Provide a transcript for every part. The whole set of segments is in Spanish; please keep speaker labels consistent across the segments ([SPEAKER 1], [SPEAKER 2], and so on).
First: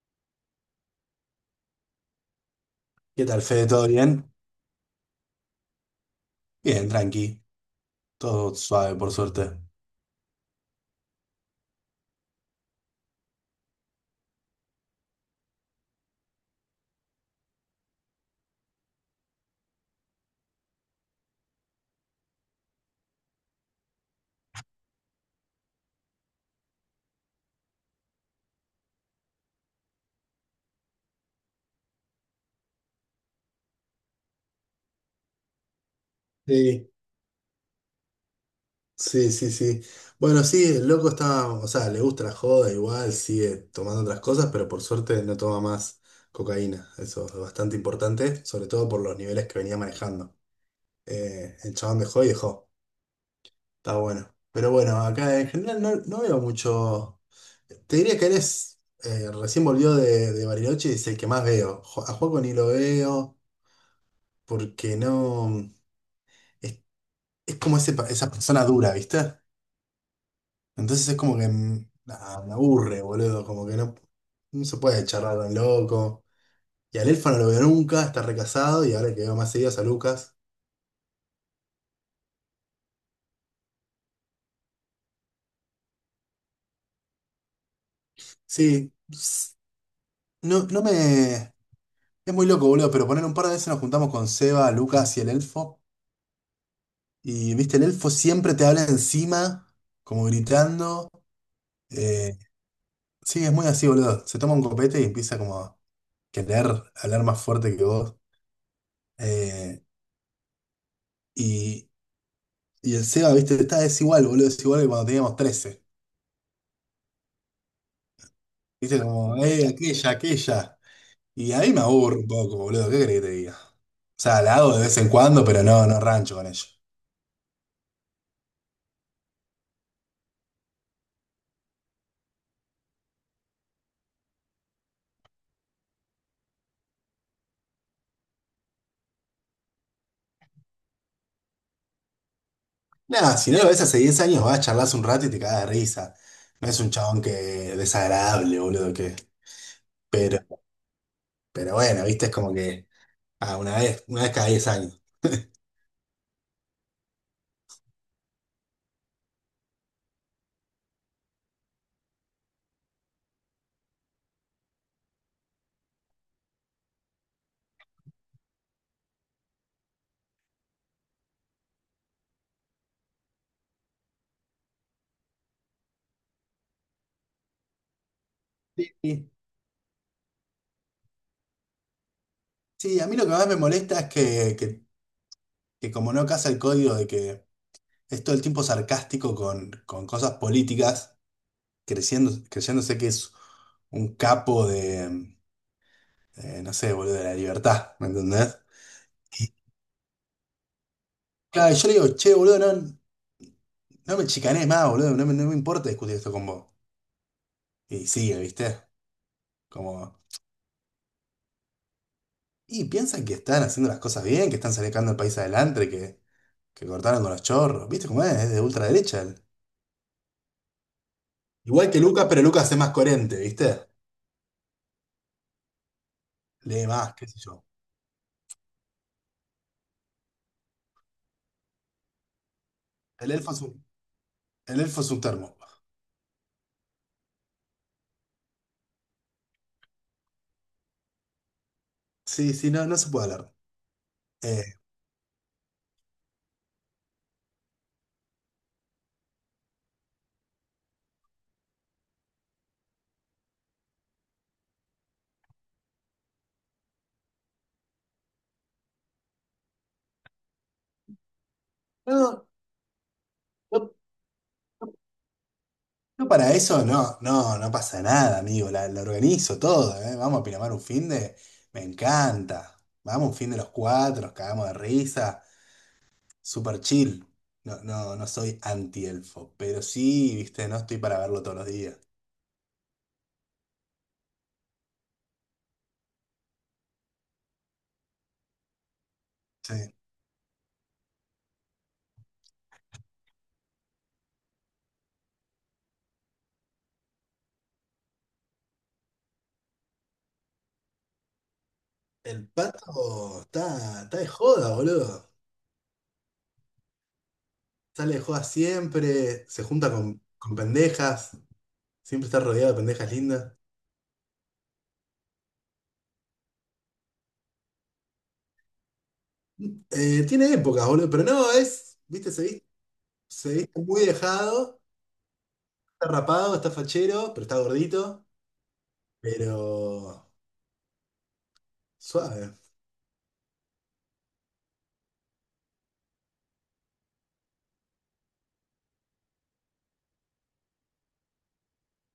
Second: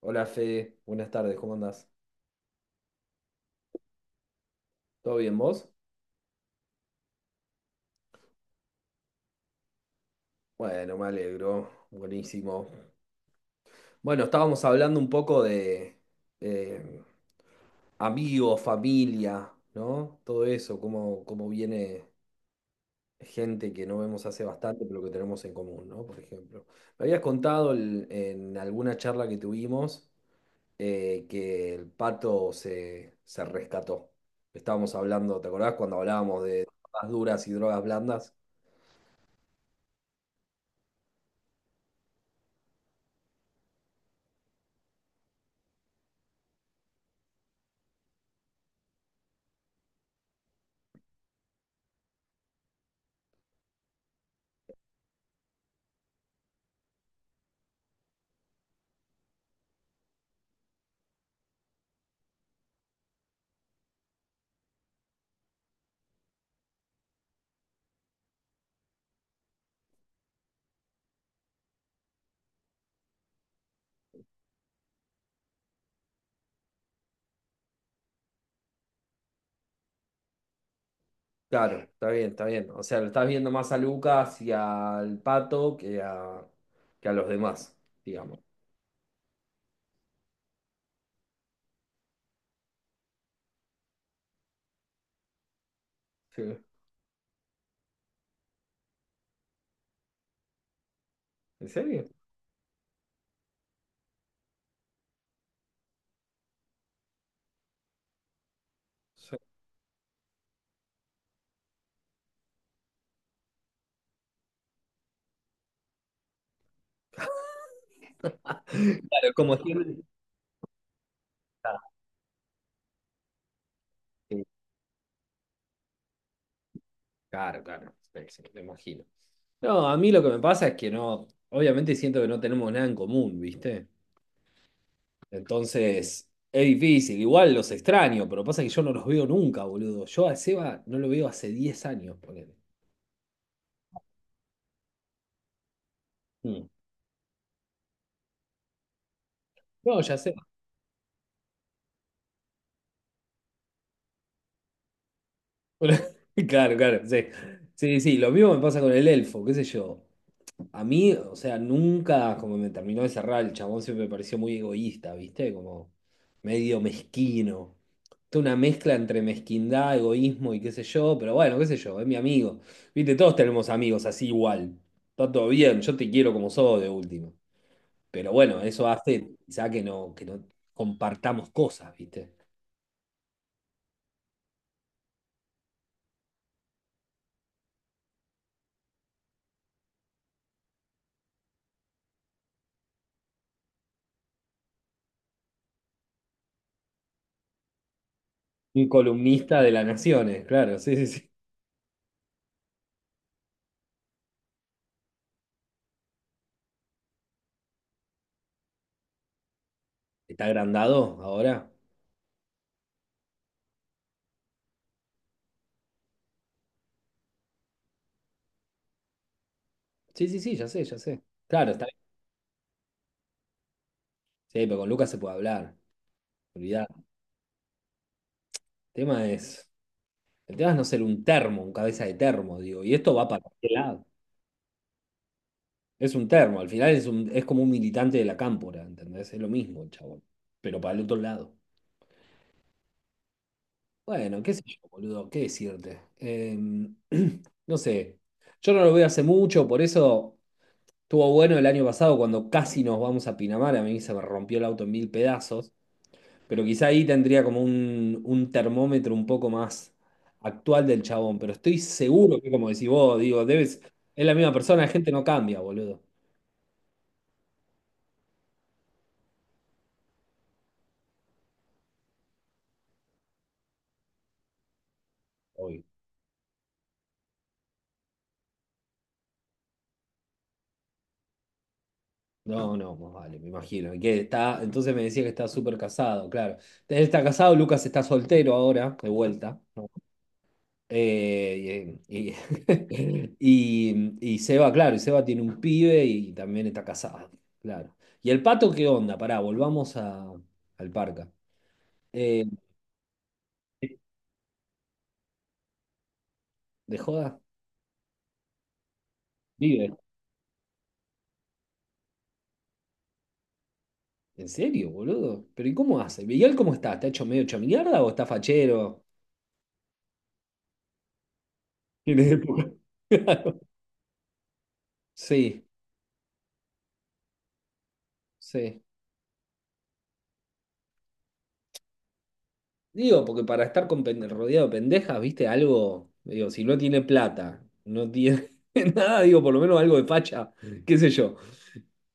[SPEAKER 1] Hola Fede, buenas tardes, ¿cómo andás?
[SPEAKER 2] ¿Qué tal, Fede? ¿Todo bien?
[SPEAKER 1] ¿Todo bien vos?
[SPEAKER 2] Bien, tranqui. Todo suave, por suerte.
[SPEAKER 1] Bueno, me alegro, buenísimo. Bueno, estábamos hablando un poco de, eh, amigos, familia, ¿no? Todo eso, cómo viene gente que no vemos hace bastante, pero que tenemos en común, ¿no? Por ejemplo. Me habías contado en alguna charla que tuvimos que el pato se rescató. Estábamos hablando, ¿te acordás cuando hablábamos de
[SPEAKER 2] Sí,
[SPEAKER 1] drogas duras y drogas blandas?
[SPEAKER 2] sí, sí, sí. Bueno, sí, el loco está, o sea, le gusta la joda, igual sigue tomando otras cosas, pero por suerte no toma más cocaína. Eso es bastante importante, sobre todo por los niveles que venía manejando. El chabón dejó y dejó. Está bueno. Pero bueno, acá en general no, no veo mucho. Te diría que eres, recién volvió de, Bariloche y es el que más veo. A Juaco ni lo veo porque no. Es como ese, esa persona dura, ¿viste? Entonces es como que nada, me aburre, boludo, como que no, no se puede charlar tan loco. Y al Elfa no lo veo nunca, está recasado y ahora que veo más seguidas a Lucas.
[SPEAKER 1] Claro, está bien, está bien. O sea, lo estás viendo más a Lucas y al Pato que a los demás, digamos.
[SPEAKER 2] Sí, no, no me... Es muy loco, boludo, pero poner un par de veces nos juntamos con Seba, Lucas y el Elfo.
[SPEAKER 1] Sí.
[SPEAKER 2] Y, viste, el Elfo siempre te habla encima, como gritando.
[SPEAKER 1] ¿En serio?
[SPEAKER 2] eh, sí, es muy así, boludo. Se toma un copete y empieza como a querer hablar más fuerte que vos.
[SPEAKER 1] Sí.
[SPEAKER 2] Eh, y, Y el Seba, viste, está desigual, boludo, desigual que cuando teníamos 13. Viste,
[SPEAKER 1] Claro,
[SPEAKER 2] como,
[SPEAKER 1] como siempre.
[SPEAKER 2] aquella, aquella. Y ahí
[SPEAKER 1] Ah,
[SPEAKER 2] me aburro un poco, boludo, ¿qué querés que te diga? O sea,
[SPEAKER 1] sí.
[SPEAKER 2] la hago de vez en cuando, pero no, no rancho con ello.
[SPEAKER 1] Claro, claro, sí, sí, me imagino. No, a mí lo que me pasa es que no, obviamente siento que no tenemos nada en común, ¿viste? Entonces, es difícil. Igual los extraño, pero pasa que yo no los veo nunca, boludo. Yo a Seba no lo veo hace 10 años, ponele.
[SPEAKER 2] Nada, si no lo ves hace 10 años, vas a charlas un rato y te cagas de risa.
[SPEAKER 1] Mm.
[SPEAKER 2] No es un chabón que desagradable, boludo, que.
[SPEAKER 1] No, ya sé.
[SPEAKER 2] Pero, pero bueno, viste, es como que. Ah, una vez cada 10 años.
[SPEAKER 1] Claro, claro, sí. Sí, sí, lo mismo me pasa con el elfo, qué sé yo. A mí, o sea, nunca, como me terminó de cerrar, el chabón siempre me pareció muy egoísta, ¿viste? Como medio mezquino. Toda una mezcla entre mezquindad, egoísmo y qué sé yo, pero bueno, qué sé yo, es mi amigo. Viste, todos tenemos amigos así igual. Está todo bien, yo te quiero como sos de último. Pero bueno, eso
[SPEAKER 2] Sí,
[SPEAKER 1] hace
[SPEAKER 2] sí.
[SPEAKER 1] quizá que no, compartamos cosas, ¿viste?
[SPEAKER 2] Sí, a mí lo que más me molesta es que como no casa el código de que es todo el tiempo sarcástico con, cosas políticas. Creciendo, creyéndose que es un capo de, no sé, boludo, de la libertad, ¿me entendés?
[SPEAKER 1] Un
[SPEAKER 2] Y
[SPEAKER 1] columnista de las naciones, claro, sí, sí, sí.
[SPEAKER 2] claro, yo le digo, che, boludo, no, no me chicanes más, boludo, no me, no me importa discutir esto con vos. Y sigue, ¿viste? Como,
[SPEAKER 1] ¿Está agrandado ahora?
[SPEAKER 2] y piensan que están haciendo las cosas bien, que están sacando el país adelante, que cortaron con los chorros, ¿viste cómo es? Es de ultraderecha él.
[SPEAKER 1] Sí, sí, sí, ya sé, ya sé. Claro, está
[SPEAKER 2] Igual
[SPEAKER 1] bien.
[SPEAKER 2] que Lucas, pero Lucas es más coherente, ¿viste?
[SPEAKER 1] Sí, pero con Lucas se puede hablar. Olvidar.
[SPEAKER 2] Lee
[SPEAKER 1] El
[SPEAKER 2] más, qué sé yo.
[SPEAKER 1] tema es. El tema es no ser un termo, un cabeza de termo, digo. Y esto va
[SPEAKER 2] El
[SPEAKER 1] para
[SPEAKER 2] elfo es
[SPEAKER 1] qué
[SPEAKER 2] un,
[SPEAKER 1] lado.
[SPEAKER 2] el elfo es un termo.
[SPEAKER 1] Es un termo. Al final es como un militante de la Cámpora, ¿entendés? Es lo mismo, el chabón. Pero para el otro lado.
[SPEAKER 2] Sí, sí, no, no se puede hablar.
[SPEAKER 1] Bueno, qué sé
[SPEAKER 2] Eh,
[SPEAKER 1] yo, boludo, qué decirte. No sé. Yo no lo veo hace mucho, por eso estuvo bueno el año pasado cuando casi nos vamos a Pinamar. A mí se me rompió el auto en mil pedazos. Pero quizá ahí tendría como un termómetro un poco más actual del chabón. Pero estoy seguro
[SPEAKER 2] no,
[SPEAKER 1] que, como decís vos, digo, debes,
[SPEAKER 2] no,
[SPEAKER 1] es la misma persona, la gente no cambia, boludo.
[SPEAKER 2] no, para eso no, no, no pasa nada, amigo. La organizo todo, ¿eh? Vamos a Pinamar un fin de. Me encanta. Vamos un fin de los cuatro, nos cagamos de risa.
[SPEAKER 1] Obvio.
[SPEAKER 2] Super chill. No, no, no soy anti-elfo, pero sí, viste, no estoy para verlo todos los días.
[SPEAKER 1] No, no, más vale, me imagino. Y que está, entonces me decía que está súper casado, claro. Él está casado, Lucas está soltero ahora, de vuelta,
[SPEAKER 2] Sí.
[SPEAKER 1] ¿no? Eh, y, y, y Seba, claro, y Seba tiene un pibe y también está casado, claro. ¿Y el pato qué onda? Pará, volvamos al Parca. Eh,
[SPEAKER 2] El pato está de joda, boludo.
[SPEAKER 1] ¿De joda?
[SPEAKER 2] Sale de joda siempre, se junta
[SPEAKER 1] Vive.
[SPEAKER 2] con pendejas, siempre está rodeado de pendejas lindas.
[SPEAKER 1] ¿En serio, boludo? ¿Pero y cómo hace? ¿Miguel cómo está? ¿Está hecho medio hecho mierda o está fachero?
[SPEAKER 2] Tiene épocas, boludo, pero no, es,
[SPEAKER 1] Tiene
[SPEAKER 2] viste,
[SPEAKER 1] época.
[SPEAKER 2] se viste muy dejado.
[SPEAKER 1] Sí,
[SPEAKER 2] Está rapado, está fachero, pero está gordito,
[SPEAKER 1] sí.
[SPEAKER 2] pero suave.
[SPEAKER 1] Digo, porque para estar con rodeado de pendejas, viste, algo, digo, si no tiene plata, no tiene nada, digo, por lo menos algo de facha, qué sé yo.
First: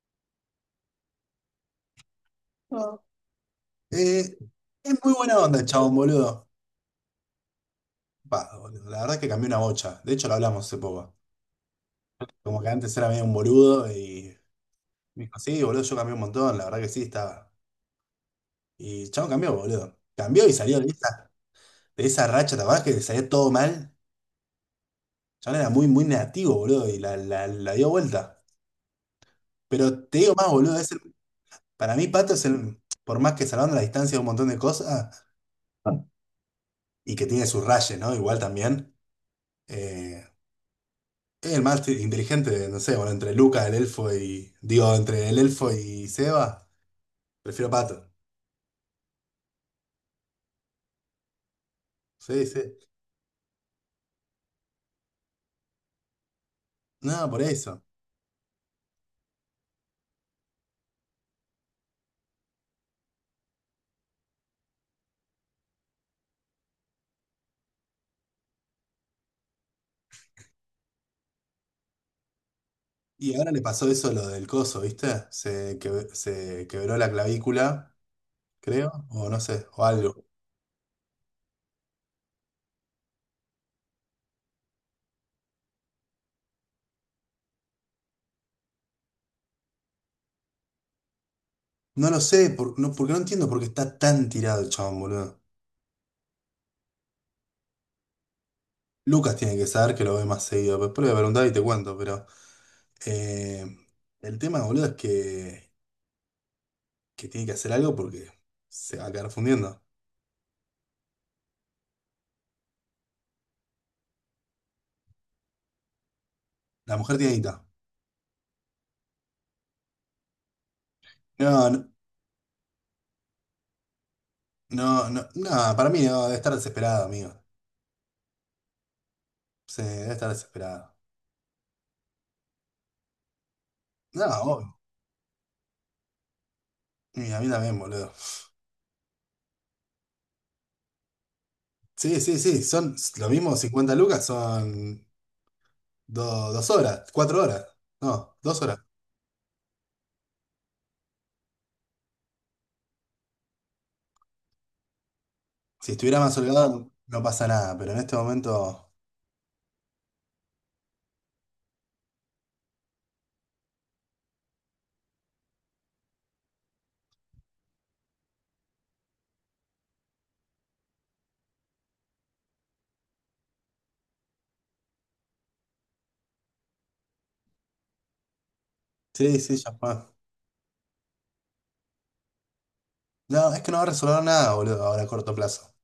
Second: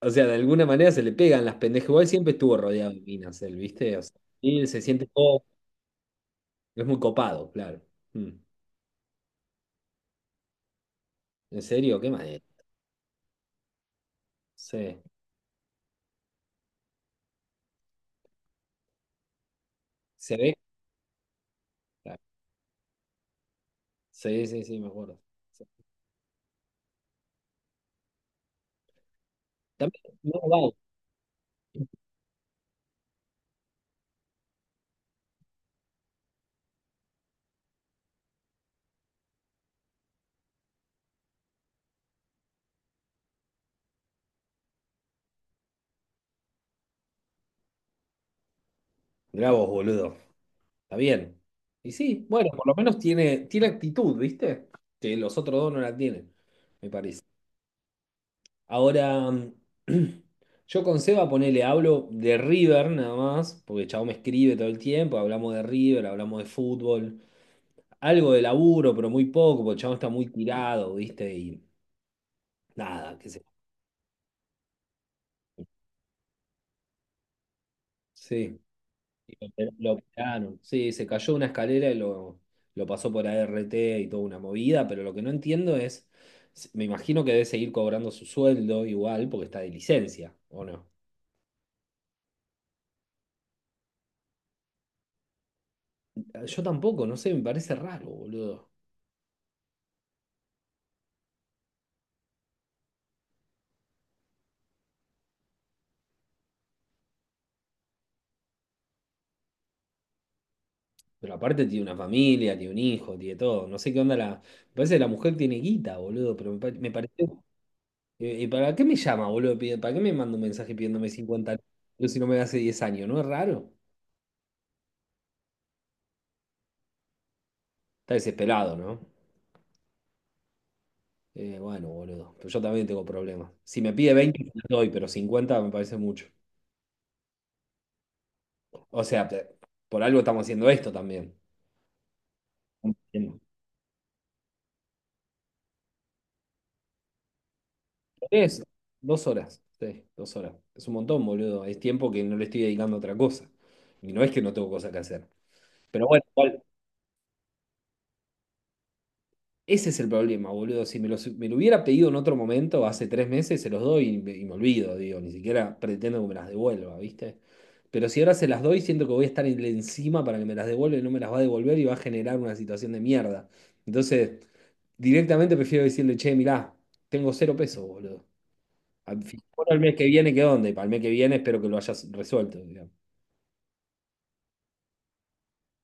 [SPEAKER 1] O sea, de alguna manera se le pegan las pendejas. Igual siempre estuvo rodeado de
[SPEAKER 2] No,
[SPEAKER 1] minas, él, ¿viste? O sea,
[SPEAKER 2] eh,
[SPEAKER 1] y él se
[SPEAKER 2] es
[SPEAKER 1] siente
[SPEAKER 2] muy buena
[SPEAKER 1] todo,
[SPEAKER 2] onda el chabón, boludo.
[SPEAKER 1] es muy copado, claro. Mm.
[SPEAKER 2] Va, boludo, la verdad es que cambió una bocha. De hecho, lo hablamos hace poco.
[SPEAKER 1] ¿En serio? ¿Qué manera?
[SPEAKER 2] Como que antes era medio un boludo y
[SPEAKER 1] Sí.
[SPEAKER 2] me dijo, sí, boludo, yo cambié un montón. La verdad que sí, estaba. Y el chabón cambió, boludo.
[SPEAKER 1] Se
[SPEAKER 2] Cambió y
[SPEAKER 1] ve.
[SPEAKER 2] salió de esa, racha, ¿te acordás que le salía todo mal? El
[SPEAKER 1] Sí, sí, sí, me acuerdo.
[SPEAKER 2] chabón
[SPEAKER 1] Sí.
[SPEAKER 2] era muy, muy negativo, boludo, y la dio vuelta.
[SPEAKER 1] También,
[SPEAKER 2] Pero te digo
[SPEAKER 1] no,
[SPEAKER 2] más,
[SPEAKER 1] vale.
[SPEAKER 2] boludo, para mí Pato es el, por más que salvando la distancia de un montón de cosas. Y que tiene sus rayes, ¿no? Igual también. Eh, es el más inteligente, no sé, bueno, entre Luca, el elfo y. Digo, entre el elfo y Seba, prefiero Pato.
[SPEAKER 1] Mirá vos, boludo. Está bien. Y sí,
[SPEAKER 2] Sí,
[SPEAKER 1] bueno, por lo
[SPEAKER 2] sí.
[SPEAKER 1] menos tiene, actitud, ¿viste? Que los otros dos no la tienen, me parece.
[SPEAKER 2] No, por eso.
[SPEAKER 1] Ahora, yo con Seba ponele, hablo de River nada más, porque el chabón me escribe todo el tiempo, hablamos de River, hablamos de fútbol, algo de laburo, pero muy poco, porque el chabón está muy tirado, ¿viste? Y nada, qué
[SPEAKER 2] Y
[SPEAKER 1] sé
[SPEAKER 2] ahora
[SPEAKER 1] yo.
[SPEAKER 2] le pasó eso lo del coso, ¿viste? Se quebró la clavícula,
[SPEAKER 1] Sí.
[SPEAKER 2] creo, o no
[SPEAKER 1] Y
[SPEAKER 2] sé,
[SPEAKER 1] Lo
[SPEAKER 2] o
[SPEAKER 1] lo
[SPEAKER 2] algo.
[SPEAKER 1] operaron. Sí, se cayó una escalera y lo pasó por ART y toda una movida, pero lo que no entiendo es, me imagino que debe seguir cobrando su sueldo igual porque está de licencia, ¿o no?
[SPEAKER 2] No lo sé, no, porque no entiendo por qué está tan tirado el chabón, boludo.
[SPEAKER 1] Ah, yo tampoco, no sé, me parece raro, boludo.
[SPEAKER 2] Lucas tiene que saber que lo ve más seguido. Después le voy a preguntar y te cuento, pero. Eh, el tema, boludo, es que tiene que hacer algo porque se va a quedar fundiendo.
[SPEAKER 1] Pero aparte tiene una familia, tiene un hijo, tiene todo. No sé qué onda la. Me parece que la mujer tiene guita, boludo, pero me
[SPEAKER 2] La mujer tiene
[SPEAKER 1] pareció.
[SPEAKER 2] guita.
[SPEAKER 1] ¿Y para qué me llama, boludo? ¿Para qué me manda un mensaje pidiéndome 50
[SPEAKER 2] No, no,
[SPEAKER 1] lucas si no me da hace 10 años? ¿No es raro?
[SPEAKER 2] no, no, no, para mí no, debe estar desesperada, amigo.
[SPEAKER 1] Está desesperado, ¿no?
[SPEAKER 2] Sí, debe estar desesperada.
[SPEAKER 1] Bueno, boludo, pero yo también tengo problemas. Si me pide
[SPEAKER 2] No,
[SPEAKER 1] 20 te
[SPEAKER 2] obvio.
[SPEAKER 1] doy, pero 50 me parece mucho.
[SPEAKER 2] Y a mí también, boludo.
[SPEAKER 1] O sea, por algo estamos haciendo esto también.
[SPEAKER 2] Sí, sí, sí, son lo
[SPEAKER 1] Entiendo.
[SPEAKER 2] mismo, 50 lucas son 2 horas, 4 horas. No, dos
[SPEAKER 1] Es
[SPEAKER 2] horas.
[SPEAKER 1] 2 horas, sí, 2 horas. Es un montón, boludo. Es tiempo que no le estoy dedicando a otra cosa. Y no es que no tengo cosas que hacer.
[SPEAKER 2] Si
[SPEAKER 1] Pero
[SPEAKER 2] estuviera
[SPEAKER 1] bueno,
[SPEAKER 2] más
[SPEAKER 1] igual,
[SPEAKER 2] holgado, no pasa nada, pero en este momento.
[SPEAKER 1] ese es el problema, boludo. Si me lo hubiera pedido en otro momento, hace 3 meses, se los doy y me olvido, digo. Ni siquiera pretendo que me las devuelva, ¿viste? Pero si ahora se las doy, siento que voy a estar encima para que me las devuelva y no me las va a devolver y va a generar una situación de mierda. Entonces, directamente prefiero decirle, che, mirá, tengo 0 pesos, boludo.
[SPEAKER 2] Sí, sí,
[SPEAKER 1] Bueno,
[SPEAKER 2] ya
[SPEAKER 1] el
[SPEAKER 2] fue.
[SPEAKER 1] mes que viene, ¿qué onda? Y para el mes que viene espero que lo hayas resuelto, digamos.
[SPEAKER 2] No, es que no va a resolver nada, boludo, ahora a corto plazo.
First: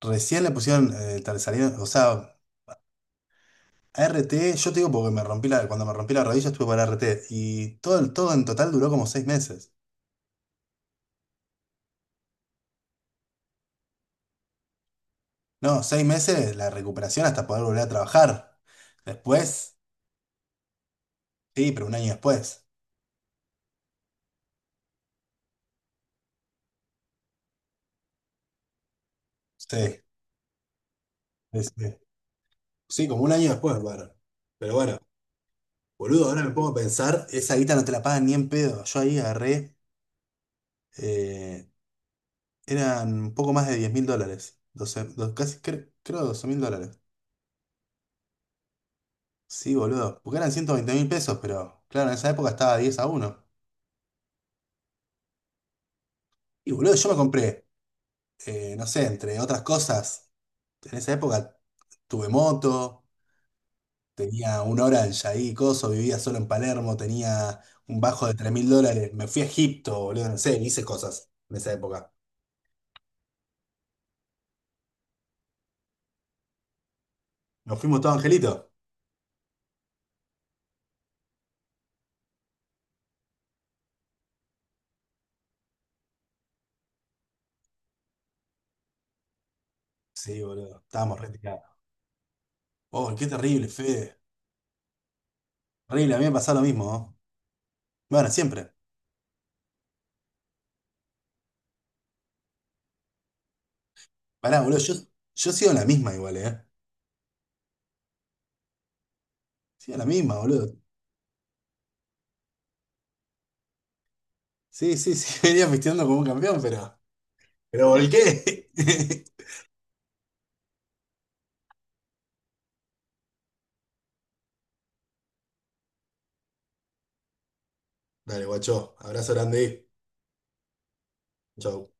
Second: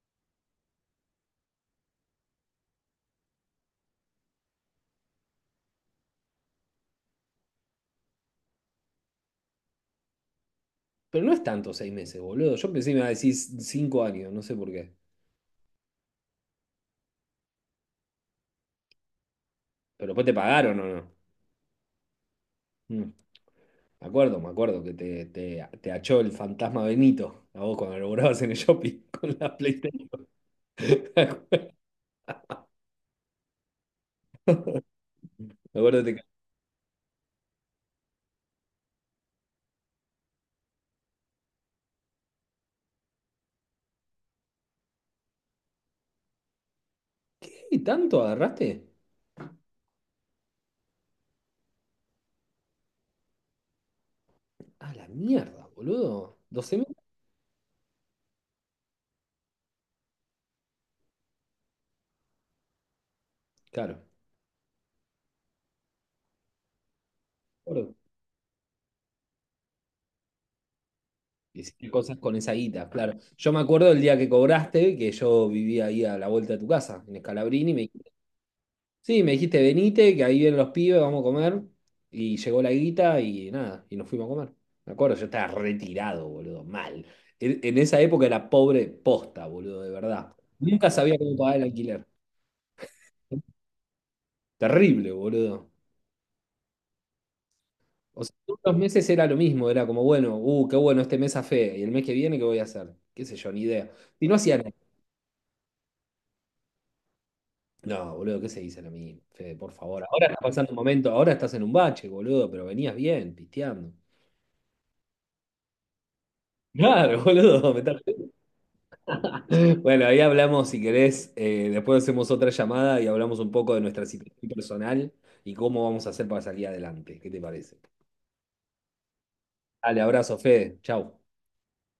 [SPEAKER 2] Recién le pusieron, salieron, o sea, ART. Yo te digo porque cuando me rompí la rodilla estuve para ART y todo, todo en total duró como 6 meses.
[SPEAKER 1] Pero no es tanto 6 meses, boludo. Yo pensé que me iba a decir 5 años, no sé por qué.
[SPEAKER 2] No, 6 meses la recuperación hasta poder volver a trabajar. Después,
[SPEAKER 1] Pero después te pagaron o no.
[SPEAKER 2] sí, pero un año después.
[SPEAKER 1] Mm. Me acuerdo que te achó el fantasma Benito a vos cuando laburabas en el shopping con la
[SPEAKER 2] Sí,
[SPEAKER 1] PlayStation.
[SPEAKER 2] sí, sí. Sí, como un año después, bueno. Pero bueno,
[SPEAKER 1] Me acuerdo que te.
[SPEAKER 2] boludo, ahora me pongo a pensar, esa guita no te la pagan ni en pedo. Yo ahí agarré, eh, eran un poco más de 10.000 dólares. Doce, casi creo 12 mil dólares.
[SPEAKER 1] ¿Qué tanto agarraste?
[SPEAKER 2] Sí, boludo, porque eran 120.000 pesos, pero claro, en esa época estaba 10 a 1.
[SPEAKER 1] A la mierda, boludo.
[SPEAKER 2] Y
[SPEAKER 1] doce
[SPEAKER 2] boludo,
[SPEAKER 1] mil?
[SPEAKER 2] yo me compré, no sé, entre otras cosas, en esa época tuve moto,
[SPEAKER 1] Claro.
[SPEAKER 2] tenía un Orange ahí, coso, vivía solo en Palermo,
[SPEAKER 1] Me
[SPEAKER 2] tenía
[SPEAKER 1] acuerdo.
[SPEAKER 2] un bajo de 3.000 dólares, me fui a Egipto, boludo, no sé, hice cosas en esa
[SPEAKER 1] Hiciste
[SPEAKER 2] época.
[SPEAKER 1] cosas con esa guita, claro. Yo me acuerdo el día que cobraste, que yo vivía ahí a la vuelta de tu casa, en Escalabrini, y
[SPEAKER 2] ¿Nos
[SPEAKER 1] me.
[SPEAKER 2] fuimos todos, Angelito?
[SPEAKER 1] Sí, me dijiste, venite, que ahí vienen los pibes, vamos a comer. Y llegó la guita y nada, y nos fuimos a comer. Me acuerdo, yo estaba retirado, boludo, mal. En esa época era pobre posta, boludo, de verdad.
[SPEAKER 2] Sí, boludo,
[SPEAKER 1] Nunca sabía
[SPEAKER 2] estábamos
[SPEAKER 1] cómo pagar el
[SPEAKER 2] retirados.
[SPEAKER 1] alquiler.
[SPEAKER 2] Oh, qué terrible, Fede.
[SPEAKER 1] Terrible, boludo.
[SPEAKER 2] Terrible, a mí me pasó lo mismo, ¿no?
[SPEAKER 1] O
[SPEAKER 2] Bueno,
[SPEAKER 1] sea, todos
[SPEAKER 2] siempre.
[SPEAKER 1] los meses era lo mismo, era como, bueno, qué bueno, este mes a fe, y el mes que viene, ¿qué voy a hacer? Qué sé yo, ni idea. Y no hacía
[SPEAKER 2] Pará,
[SPEAKER 1] nada.
[SPEAKER 2] boludo, yo sigo en la misma igual, ¿eh?
[SPEAKER 1] No, boludo, ¿qué se dice a mí, Fede, por
[SPEAKER 2] Sigo en
[SPEAKER 1] favor?
[SPEAKER 2] la
[SPEAKER 1] Ahora estás
[SPEAKER 2] misma,
[SPEAKER 1] pasando
[SPEAKER 2] boludo.
[SPEAKER 1] un momento, ahora estás en un bache, boludo, pero venías bien, pisteando.
[SPEAKER 2] Sí, sí, sí, venía pisteando como un campeón, pero...
[SPEAKER 1] Claro, boludo, me
[SPEAKER 2] Pero
[SPEAKER 1] estás.
[SPEAKER 2] volqué.
[SPEAKER 1] Bueno, ahí hablamos, si querés, después hacemos otra llamada y hablamos un poco de nuestra situación personal y cómo vamos a hacer para salir adelante. ¿Qué te parece?
[SPEAKER 2] Dale, guacho. Abrazo grande.
[SPEAKER 1] Dale, abrazo, Fede. Chau.
[SPEAKER 2] Chau.